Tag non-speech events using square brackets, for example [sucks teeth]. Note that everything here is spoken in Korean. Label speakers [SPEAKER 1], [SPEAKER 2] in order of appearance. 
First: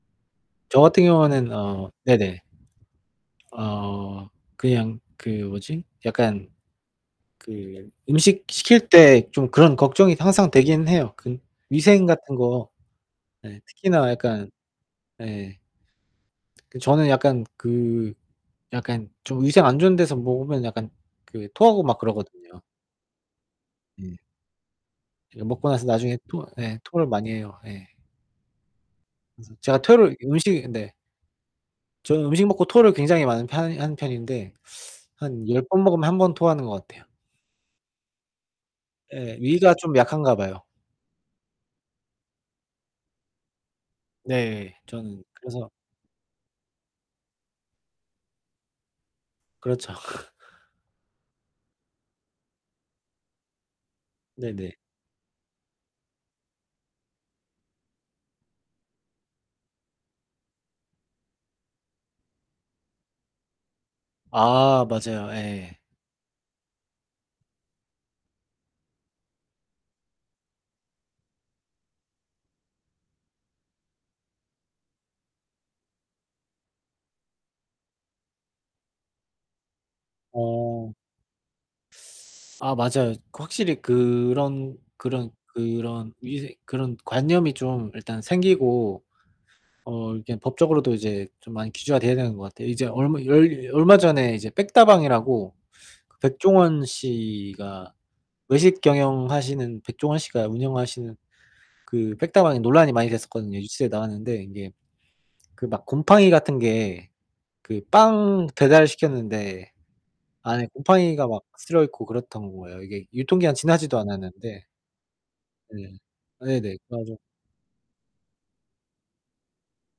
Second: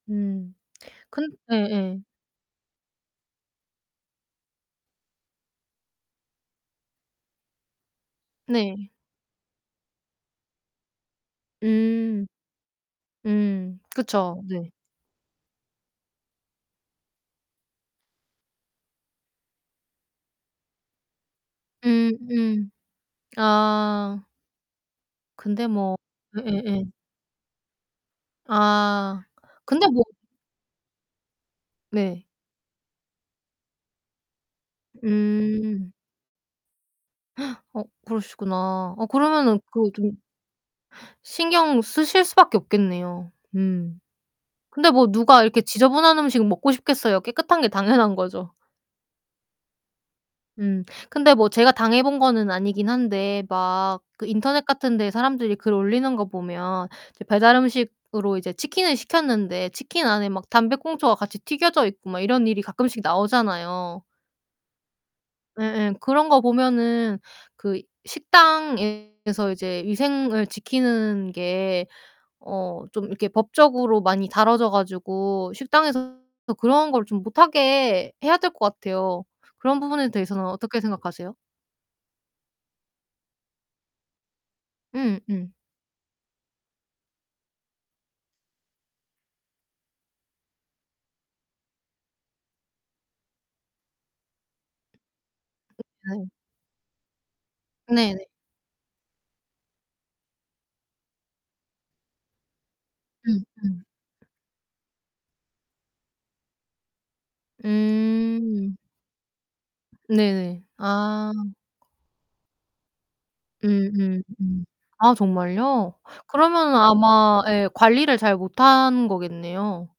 [SPEAKER 1] 음.
[SPEAKER 2] 저 같은
[SPEAKER 1] 근
[SPEAKER 2] 경우에는 어
[SPEAKER 1] 예예.
[SPEAKER 2] 네네. 어 그냥 그 뭐지? 약간 그 음식 시킬
[SPEAKER 1] 네.
[SPEAKER 2] 때 좀 그런 걱정이 항상 되긴 해요, 그 위생
[SPEAKER 1] 음.
[SPEAKER 2] 같은 거. 예.
[SPEAKER 1] 음.
[SPEAKER 2] 특히나
[SPEAKER 1] 그쵸.
[SPEAKER 2] 약간
[SPEAKER 1] 네.
[SPEAKER 2] 예. 그 저는 약간 그 약간 좀 위생 안 좋은 데서 먹으면 약간 그 토하고 막
[SPEAKER 1] 음
[SPEAKER 2] 그러거든요.
[SPEAKER 1] 음.
[SPEAKER 2] 예.
[SPEAKER 1] 아.
[SPEAKER 2] 이제
[SPEAKER 1] 근데
[SPEAKER 2] 먹고 나서
[SPEAKER 1] 뭐
[SPEAKER 2] 나중에 토 예
[SPEAKER 1] 예예예.
[SPEAKER 2] 토를 많이 해요. 예.
[SPEAKER 1] 아.
[SPEAKER 2] 그래서 제가
[SPEAKER 1] 근데 뭐
[SPEAKER 2] 토를 이 음식이 근데
[SPEAKER 1] 네.
[SPEAKER 2] 저는 음식 먹고 토를 굉장히 많은 편이 하는 편인데 [sucks teeth] 한 10 번
[SPEAKER 1] 음.
[SPEAKER 2] 먹으면 1 번 토하는 것 같아요.
[SPEAKER 1] [gasps] 어 그러시구나. 어
[SPEAKER 2] 예.
[SPEAKER 1] 그러면은
[SPEAKER 2] 위가
[SPEAKER 1] 그
[SPEAKER 2] 좀
[SPEAKER 1] 좀
[SPEAKER 2] 약한가 봐요.
[SPEAKER 1] [gasps] 신경 쓰실 수밖에 없겠네요. 음.
[SPEAKER 2] 네.
[SPEAKER 1] 근데 뭐
[SPEAKER 2] 저는.
[SPEAKER 1] 누가 이렇게
[SPEAKER 2] 그래서
[SPEAKER 1] 지저분한 음식 먹고 싶겠어요. 깨끗한 게 당연한 거죠.
[SPEAKER 2] 그렇죠. [laughs]
[SPEAKER 1] 음. 근데 뭐 제가 당해 본 거는 아니긴 한데 막 그
[SPEAKER 2] 네
[SPEAKER 1] 인터넷
[SPEAKER 2] 네.
[SPEAKER 1] 같은 데 사람들이 글 올리는 거 보면 이제 배달 음식으로 이제 치킨을 시켰는데 치킨 안에 막 담배꽁초가 같이 튀겨져 있고 막 이런 일이 가끔씩 나오잖아요.
[SPEAKER 2] 아 맞아요. 예.
[SPEAKER 1] 예예. 그런 거 보면은 그 식당에서 이제 위생을 지키는 게 어 좀 이렇게 법적으로 많이 다뤄져 가지고 식당에서 그런 걸 좀 못 하게 해야 될 것 같아요. 그런 부분에 대해서는 어떻게
[SPEAKER 2] 어.
[SPEAKER 1] 생각하세요?
[SPEAKER 2] [sucks teeth] 아 맞아요. 확실히 그런
[SPEAKER 1] 응.
[SPEAKER 2] 그런
[SPEAKER 1] 응.
[SPEAKER 2] 그런 위생 그런 관념이 좀 일단 생기고 어 이렇게 법적으로도 이제 좀 많이 규제가 되어야 되는 것 같아요. 이제 얼마 열 얼마 전에 이제 빽다방이라고 그
[SPEAKER 1] 네.
[SPEAKER 2] 백종원 씨가,
[SPEAKER 1] 네네.
[SPEAKER 2] 외식 경영하시는 백종원 씨가 운영하시는 그 빽다방이 논란이 많이
[SPEAKER 1] 음.
[SPEAKER 2] 됐었거든요.
[SPEAKER 1] 음.
[SPEAKER 2] 뉴스에 나왔는데 이게 그 막 곰팡이 같은 게 그 빵
[SPEAKER 1] 음.
[SPEAKER 2] 배달시켰는데
[SPEAKER 1] 네네.
[SPEAKER 2] 안에 곰팡이가
[SPEAKER 1] 아.
[SPEAKER 2] 막 슬어 있고 그랬던 거예요, 이게 유통기한
[SPEAKER 1] 음
[SPEAKER 2] 지나지도
[SPEAKER 1] 음 음.
[SPEAKER 2] 않았는데.
[SPEAKER 1] 아 정말요?
[SPEAKER 2] 네. 예.
[SPEAKER 1] 그러면은
[SPEAKER 2] 네. 맞아.
[SPEAKER 1] 아마 예 관리를 잘못한 거겠네요.